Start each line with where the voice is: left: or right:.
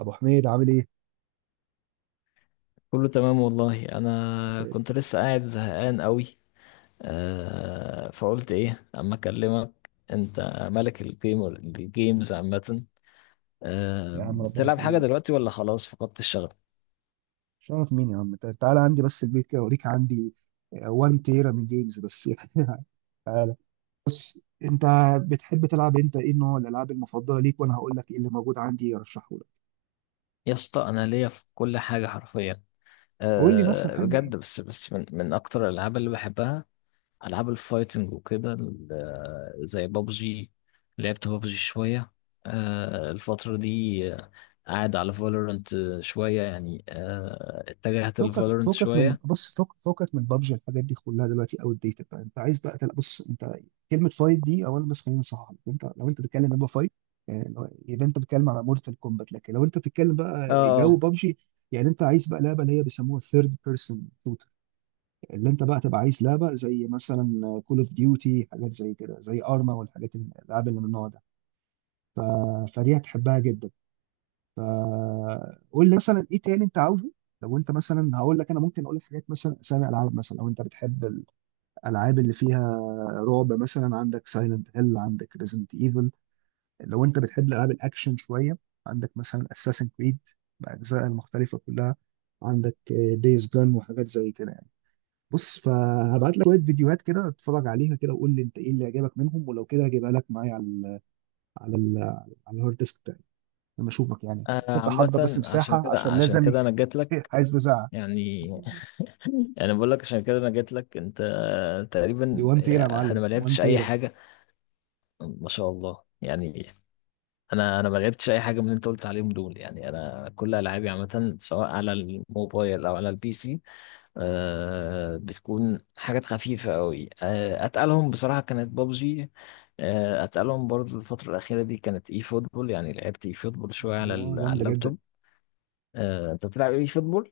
right: ابو حميد عامل ايه؟
left: كله تمام والله. انا
right: زي
left: كنت
right: الفل.
left: لسه قاعد زهقان قوي. آه، فقلت ايه اما اكلمك انت، ملك الجيم الجيمز عامه. آه،
right: يا عم ربنا
left: بتلعب حاجه
right: يخليك.
left: دلوقتي ولا خلاص فقدت الشغف؟
right: شرف مين يا عم. تعالى عندي بس البيت كده اوريك عندي 1 تيرا من جيمز بس يعني. تعالى انت. بتحب تلعب انت ايه نوع الالعاب المفضله ليك؟ وانا هقول لك ايه اللي موجود عندي ارشحه لك.
left: يا اسطى انا ليا في كل حاجه حرفيا.
right: قول لي مثلا
left: آه
right: تحب إيه؟
left: بجد، بس من اكتر الالعاب اللي بحبها العاب الفايتنج وكده زي بابجي. لعبت بابجي شويه الفتره دي. آه، قاعد على فالورنت شويه يعني. اتجهت
right: فوقك
left: لفالورنت
right: فوقك من
left: شويه.
right: بص فوق فوقك من بابجي الحاجات دي كلها دلوقتي اوت ديتد بقى. انت عايز بقى تلعب، بص انت، كلمه فايت دي اولا بس خلينا نصحح لك. انت لو انت بتتكلم يبقى فايت، يعني يبقى انت بتتكلم على مورتال كومبات. لكن لو انت بتتكلم بقى جو
left: اه
right: بابجي، يعني انت عايز بقى لعبه اللي هي بيسموها ثيرد بيرسون شوتر. اللي انت بقى تبقى عايز لعبه زي مثلا كول اوف ديوتي، حاجات زي كده، زي ارما، والحاجات الالعاب اللي من النوع ده. ف... فدي هتحبها جدا. قول لي مثلا ايه تاني انت عاوزه. لو انت مثلا هقول لك، انا ممكن اقول لك حاجات مثلا اسامي العاب مثلا، او انت بتحب الالعاب اللي فيها رعب مثلا، عندك سايلنت هيل، عندك ريزنت ايفل. لو انت بتحب العاب الاكشن شويه، عندك مثلا اساسن كريد باجزائها المختلفه كلها، عندك دايز جان وحاجات زي كده يعني. بص فهبعت لك شويه فيديوهات كده، اتفرج عليها كده وقول لي انت ايه اللي عجبك منهم، ولو كده هجيبها لك معايا على ال على ال على الهارد ديسك بتاعي لما اشوفك يعني كده. بس انت حضر بس
left: عامه، عشان
right: مساحه
left: كده
right: عشان
left: عشان
right: لازم.
left: كده انا جات لك
right: عايز مساحه.
left: يعني. يعني بقول لك عشان كده انا جات لك انت.
right: دي
left: تقريبا
right: 1 تيرا يا
left: انا
right: معلم،
left: ما
right: 1
left: لعبتش اي
right: تيرا.
left: حاجه. ما شاء الله يعني. انا ما لعبتش اي حاجه من اللي انت قلت عليهم دول. يعني انا كل العابي عامه سواء على الموبايل او على البي سي آه بتكون حاجات خفيفة قوي. آه، أتقلهم بصراحة كانت بابجي. آه، أتقلهم برضو الفترة الأخيرة دي كانت إي فوتبول. يعني لعبت إي فوتبول شوية على
right: اه
left: على
right: جامده جدا.
left: اللابتوب. آه، أنت بتلعب إي فوتبول؟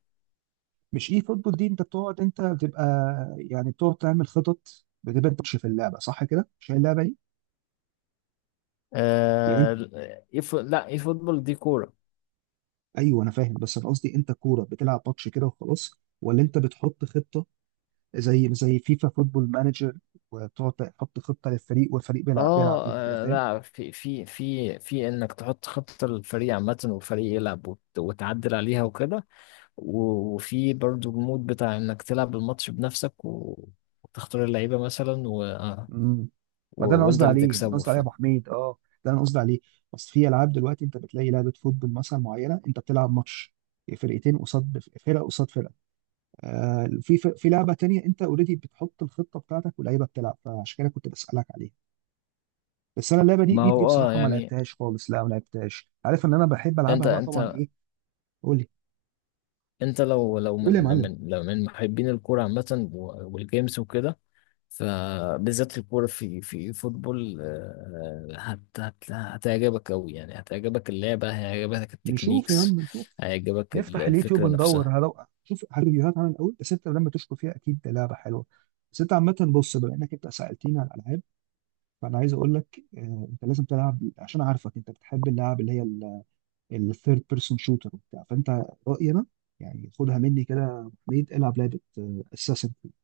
right: مش اي فوتبول دي انت بتقعد، انت بتبقى يعني بتقعد تعمل خطط، بتبقى انت بتش في اللعبه صح كده؟ مش هي اللعبه دي؟ يعني انت،
left: آه، لا، إي فوتبول دي كورة.
right: ايوه انا فاهم، بس انا قصدي انت كوره بتلعب ماتش كده وخلاص، ولا انت بتحط خطه زي فيفا فوتبول مانجر وتقعد تحط خطه للفريق والفريق بيلعب
left: آه،
right: بيها وكده، فاهم؟
left: لا، في إنك تحط خطة للفريق عامة والفريق يلعب وتعدل عليها وكده. وفي برضو المود بتاع إنك تلعب الماتش بنفسك وتختار اللعيبة مثلا
right: مم. ما ده انا
left: وانت
right: قصدي
left: اللي
right: عليه، انا
left: تكسبه
right: قصدي عليه يا ابو حميد اه، ده انا قصدي عليه. بس في العاب دلوقتي انت بتلاقي لعبه فوتبول مثلا معينه، انت بتلعب ماتش فرقتين، قصاد فرقه قصاد فرقه. آه، في لعبه تانية انت اوريدي بتحط الخطه بتاعتك واللعيبه بتلعب، فعشان كده كنت بسالك عليها. بس انا اللعبه دي
left: ما هو اه
right: بصراحه ما
left: يعني.
right: لعبتهاش خالص، لا ما لعبتهاش، عارف ان انا بحب العبها
left: انت
right: بقى طبعا
left: انت
right: ايه. قول لي.
left: انت لو لو
right: قول يا
left: من
right: معلم.
left: من لو من محبين الكوره عامه والجيمز وكده، فبالذات الكوره في فوتبول آه، هت هتعجبك قوي. يعني هتعجبك اللعبه، هيعجبك
right: نشوف يا
left: التكنيكس،
right: عم نشوف.
left: هيعجبك
right: نفتح اليوتيوب
left: الفكره
right: ندور
left: نفسها.
right: شوف ريفيوهات عن الاول، بس انت لما تشكر فيها اكيد ده لعبه حلوه. بس انت عامه، بص، بما انك انت سالتني على الالعاب فانا عايز اقول لك انت لازم تلعب، عشان عارفك انت بتحب اللعب اللي هي الثيرد بيرسون شوتر وبتاع، فانت رايي انا، يعني خدها مني كده يا أبو حميد، العب لعبه اساسن كريد.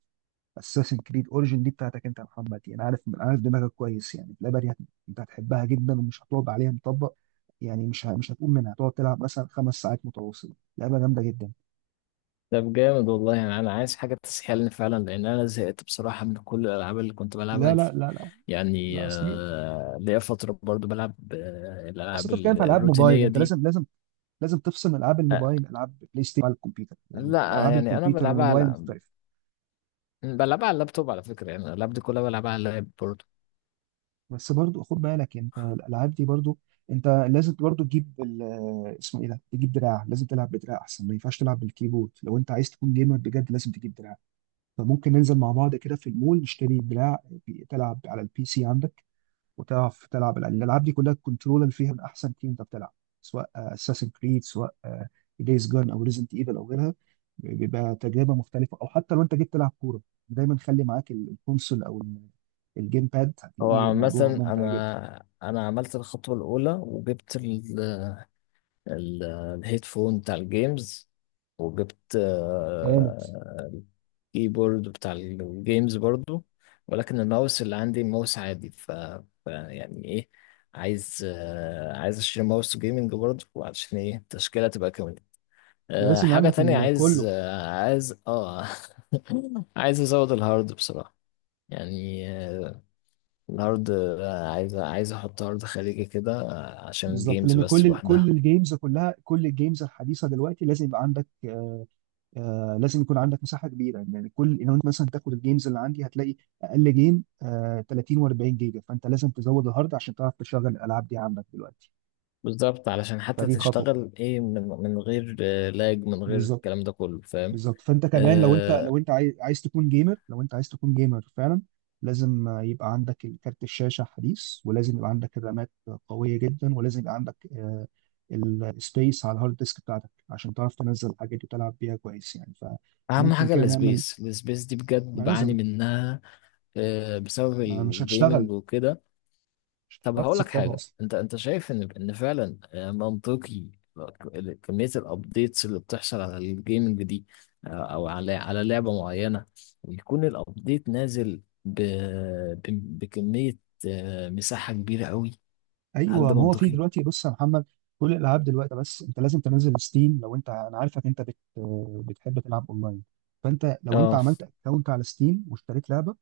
right: اساسن كريد اوريجن دي بتاعتك انت يا محمد، يعني عارف دماغك كويس، يعني اللعبه دي انت هتحبها جدا ومش هتقعد عليها مطبق، يعني مش هتقوم منها، هتقعد تلعب مثلا خمس ساعات متواصله، لعبه جامده جدا.
left: طب جامد والله يعني. انا عايز حاجه تسحلني فعلا لان انا زهقت بصراحه من كل الالعاب اللي كنت بلعبها
right: لا لا
left: دي.
right: لا لا.
left: يعني
right: لا اصلي،
left: ليا فتره برضو بلعب
right: اصل
left: الالعاب
right: انت بتتكلم في العاب موبايل،
left: الروتينيه
right: انت
left: دي.
right: لازم لازم تفصل العاب
left: أه
right: الموبايل، العاب بلاي ستيشن على الكمبيوتر، يعني
left: لا
right: الالعاب
left: يعني انا
right: الكمبيوتر
left: بلعبها على
right: والموبايل مختلفه.
left: بلعبها على اللابتوب على فكره. يعني اللاب دي كلها بلعبها على اللاب برضه.
right: بس برضو خد بالك انت الالعاب دي برضو انت لازم برضو تجيب اسمه ايه ده، تجيب دراع. لازم تلعب بدراع احسن، ما ينفعش تلعب بالكيبورد لو انت عايز تكون جيمر بجد، لازم تجيب دراع. فممكن ننزل مع بعض كده في المول نشتري دراع تلعب على البي سي عندك وتعرف تلعب الألعاب، دي كلها الكنترول اللي فيها من أحسن تيم. أنت بتلعب سواء اساسن كريد، سواء دايز جون أو ريزنت ايفل أو غيرها، بيبقى تجربة مختلفة. أو حتى لو أنت جيت تلعب كورة، دايما خلي معاك الكونسول أو الجيم باد، هتلاقيه
left: هو
right: موضوع
left: مثلا
right: ممتع جدا.
left: انا عملت الخطوه الاولى وجبت ال... الهيدفون بتاع الجيمز، وجبت
right: جامد.
left: الكيبورد بتاع الجيمز برضو، ولكن الماوس اللي عندي ماوس عادي ف... ف يعني ايه، عايز عايز اشتري ماوس جيمنج برضو، وعشان ايه التشكيله تبقى. أه
right: لازم يبقى
left: حاجة
right: عندك
left: تانية عايز
right: كله.
left: أه عايز اه. عايز ازود الهارد بصراحة. يعني الهارد عايز احط هارد خارجي كده آه، عشان
right: بالظبط،
left: الجيمز
right: لأن
left: بس
right: كل
left: لوحدها.
right: الجيمز كلها، كل الجيمز الحديثة دلوقتي لازم يبقى عندك آه لازم يكون عندك مساحه كبيره، يعني كل لو انت مثلا تاخد الجيمز اللي عندي هتلاقي اقل جيم 30 و40 جيجا، فانت لازم تزود الهارد عشان تعرف تشغل الالعاب دي عندك دلوقتي.
left: بالظبط، علشان حتى
right: فدي خطوه.
left: تشتغل ايه من غير آه، لاج، من غير
right: بالظبط.
left: الكلام ده كله، فاهم.
right: بالظبط، فانت كمان لو انت
left: آه،
right: عايز تكون جيمر، لو انت عايز تكون جيمر فعلا، لازم يبقى عندك كارت الشاشه حديث، ولازم يبقى عندك الرامات قويه جدا، ولازم يبقى عندك السبيس على الهارد ديسك بتاعتك عشان تعرف تنزل الحاجات دي وتلعب بيها كويس يعني.
left: اهم
right: فممكن
left: حاجة
right: كده نعمل،
left: السبيس. دي
right: ما
left: بجد بعاني
right: لازم،
left: منها بسبب
right: ما مش
left: الجيمنج
right: هتشتغل،
left: وكده.
right: مش
left: طب
right: هتعرف
left: هقول لك
right: تسطبها
left: حاجة.
right: اصلا.
left: انت شايف ان فعلا آه، منطقي آه، كمية الابديتس اللي بتحصل على الجيمنج دي آه، او على لعبة معينة، ويكون الابديت نازل بكمية آه، مساحة كبيرة قوي؟ هل
right: ايوه،
left: ده
right: ما هو في
left: منطقي؟
right: دلوقتي، بص يا محمد، كل الالعاب دلوقتي، بس انت لازم تنزل ستيم. لو انت، انا عارفك انت بتحب تلعب اونلاين، فانت لو انت
left: اه
right: عملت اكونت على ستيم واشتريت لعبه،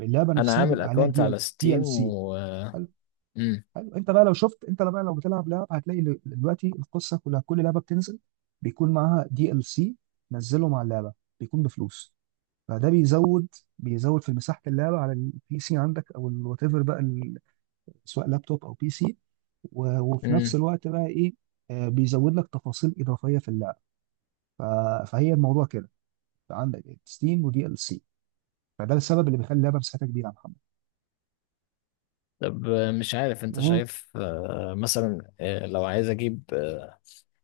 right: اللعبه
left: انا
right: نفسها
left: عامل
right: بيبقى عليها
left: اكونت على
right: دي
left: ستيم.
right: ال سي.
left: و
right: حلو.
left: مم.
right: حلو. انت بقى لو شفت، انت بقى لو بتلعب لعبه هتلاقي دلوقتي القصه كلها، كل لعبه بتنزل بيكون معاها دي ال سي، نزله مع اللعبه بيكون بفلوس، فده بيزود، في مساحه اللعبه على البي سي عندك او الوات ايفر بقى سواء لابتوب او بي سي، وفي نفس
left: مم.
right: الوقت بقى ايه، بيزود لك تفاصيل اضافيه في اللعبه. ف... فهي الموضوع كده، عندك ستيم ودي ال سي، فده السبب اللي بيخلي اللعبه مساحتها كبيره يا محمد.
left: طب آه، مش عارف انت
right: اهو.
left: شايف آه، مثلا آه، لو عايز اجيب آه،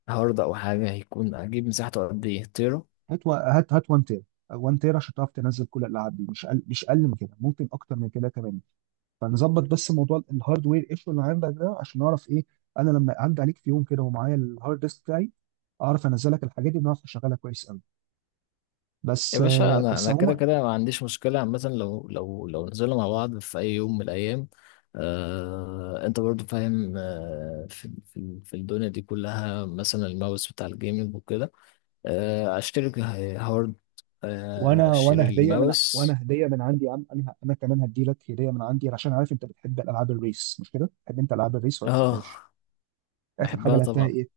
left: هارد او حاجة، هيكون اجيب مساحته قد ايه؟ تيرا؟
right: هات 1 تير، 1 تير عشان تعرف تنزل كل الالعاب دي، مش اقل من كده، ممكن اكتر من كده كمان. فنظبط بس موضوع الهاردوير ايشو اللي عندك ده عشان نعرف ايه، انا لما اعدي عليك في يوم كده ومعايا الهارد ديسك بتاعي اعرف انزلك الحاجات دي ونعرف نشغلها كويس قوي. بس
left: يا باشا انا
right: بس
left: انا كده
right: عموما،
left: كده ما عنديش مشكله عامه، لو لو نزلنا مع بعض في اي يوم من الايام. آه، انت برضو فاهم آه في الدنيا دي كلها، مثلا الماوس بتاع الجيمنج وكده، آه اشتري هارد، آه
right: وانا وانا
left: اشتري
right: هديه من
left: الماوس.
right: وانا هديه من عندي يا عم، انا كمان هدي لك هديه من عندي، عشان عارف انت بتحب الالعاب الريس مش كده؟ بتحب انت العاب الريس ولا
left: اه
right: بتحبهاش؟ اخر حاجه
left: بحبها
right: لعبتها
left: طبعا.
right: ايه؟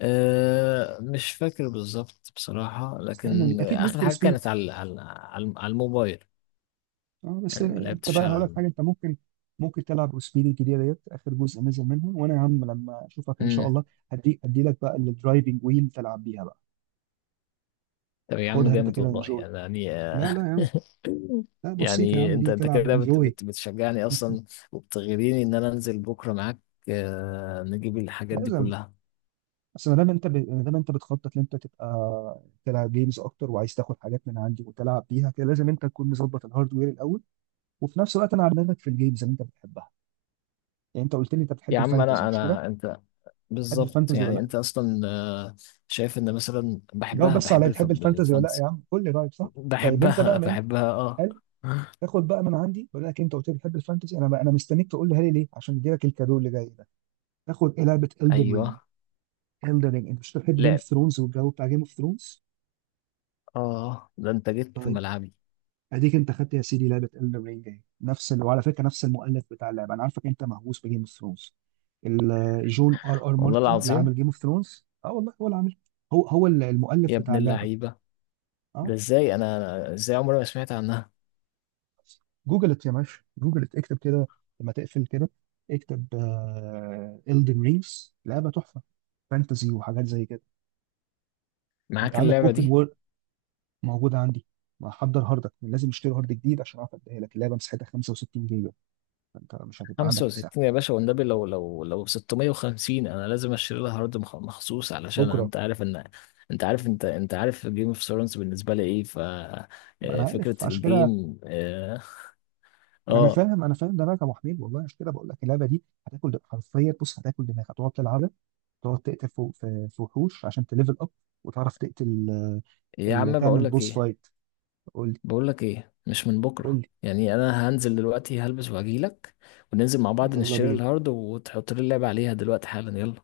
left: آه، مش فاكر بالظبط بصراحه،
right: استنى،
left: لكن
right: اكيد نيد
left: اخر
right: فور
left: حاجه
right: سبيد.
left: كانت على على الموبايل.
right: اه، بس
left: يعني ما
right: انت
left: لعبتش
right: بقى
left: على
right: هقول لك حاجه، انت ممكن تلعب سبيد الجديده ديت، اخر جزء نزل منها، وانا يا عم لما اشوفك ان شاء
left: مم.
right: الله هدي لك بقى الدرايفنج ويل تلعب بيها بقى.
left: طب يا عم
right: خدها انت
left: جامد
right: كده
left: والله
right: انجوي.
left: يعني.
right: لا لا يا عم. لا بسيطه يا
left: يعني
right: عم،
left: انت
right: دي
left: انت
right: تلعب
left: كده بت
right: انجوي.
left: بت بتشجعني اصلا، وبتغريني ان انا انزل بكره معاك آه، نجيب الحاجات دي
right: لازم.
left: كلها.
right: بس ما دام انت بتخطط ان انت تبقى تلعب جيمز اكتر وعايز تاخد حاجات من عندي وتلعب بيها كده، لازم انت تكون مظبط الهاردوير الاول، وفي نفس الوقت انا على دماغك في الجيمز اللي انت بتحبها. يعني انت قلت لي انت بتحب
left: يا عم
right: الفانتزي
left: انا
right: مش كده؟
left: انا انت
right: بتحب
left: بالظبط.
right: الفانتزي ولا
left: يعني
right: لا؟
left: انت اصلا آه، شايف ان مثلا
right: جاوب
left: بحبها،
right: بس
left: بحب
right: عليا، بتحب الفانتزي ولا لا
left: الفانتسي.
right: يا عم؟ قول لي رايك صح؟ طيب انت
left: بحبها
right: بقى من
left: بحبها اه.
right: قال تاخد بقى من عندي، بقول لك انت قلت لي بتحب الفانتزي، انا بقى انا مستنيك تقول لي هالي ليه عشان ادي لك الكادو اللي جاي ده. تاخد ايه؟ لعبه Elden
left: ايوه
right: Ring. Elden Ring، انت مش بتحب جيم اوف
left: لعب
right: ثرونز والجو بتاع جيم اوف ثرونز؟
left: اه. ده انت جيت في ملعبي
right: اديك انت خدت يا سيدي لعبه Elden Ring اهي، نفس وعلى فكره نفس المؤلف بتاع اللعبه، انا عارفك انت مهووس بجيم اوف ثرونز. جون ار ار
left: والله
right: مارتن اللي
left: العظيم.
right: عامل جيم اوف ثرونز، اه والله هو اللي عامل، هو هو
left: يا
right: المؤلف بتاع
left: ابن
right: اللعبه.
left: اللعيبه،
right: اه.
left: ده ازاي انا ازاي عمري ما سمعت عنها؟
right: جوجلت يا باشا، جوجلت، اكتب كده لما تقفل كده، اكتب إلدن رينجز، لعبة تحفة، فانتزي وحاجات زي كده. انت
left: معاك
right: عندك
left: اللعبه
right: اوبن
left: دي؟
right: وورلد؟ موجودة عندي. محضر هاردك؟ لازم اشتري هارد جديد عشان اعرف اديها لك، اللعبة مساحتها 65 جيجا، فانت مش هتبقى عندك مساحة.
left: 65 يا باشا والنبي، لو لو 650، انا لازم اشتري لها هارد مخصوص. علشان
right: بكرة.
left: انت عارف ان انت عارف، انت عارف جيم اوف ثرونز بالنسبه لي ايه، ف
right: انا
left: آه، فكره
right: عارف عشان كده.
left: الجيم اه آه.
right: انا فاهم دماغك يا ابو حميد والله، عشان كده بقول لك اللعبه دي هتاكل حرفيا، بص هتاكل دماغك، هتقعد تلعبها، تقعد تقتل في وحوش عشان تليفل اب وتعرف تقتل،
left: يا عم بقول
right: تعمل
left: لك
right: بوس
left: ايه،
right: فايت. قول لي.
left: بقول لك ايه، مش من
right: قول
left: بكره
right: لي.
left: يعني، انا هنزل دلوقتي هلبس وهجي لك، وننزل مع بعض
right: يلا
left: نشتري
right: بينا.
left: الهارد وتحط لي اللعبه عليها دلوقتي حالا، يلا.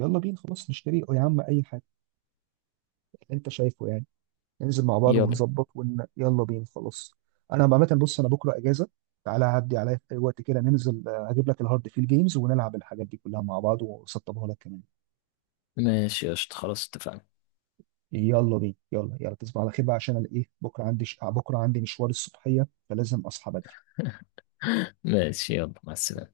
right: يلا بينا خلاص، نشتري يا عم اي حاجه اللي انت شايفه يعني، ننزل مع بعض
left: يلا
right: ونظبط يلا بينا خلاص. انا عامه بص، انا بكره اجازه، تعالى عدي عليا في اي وقت كده، ننزل اجيب لك الهارد فيل جيمز ونلعب الحاجات دي كلها مع بعض واسطبها لك كمان.
left: ماشي قشطة خلاص اتفقنا.
right: يلا بينا. يلا يلا تصبح على خير بقى، عشان انا ايه، بكره عندي بكره عندي مشوار الصبحيه فلازم اصحى بدري.
left: ماشي يلا مع السلامه.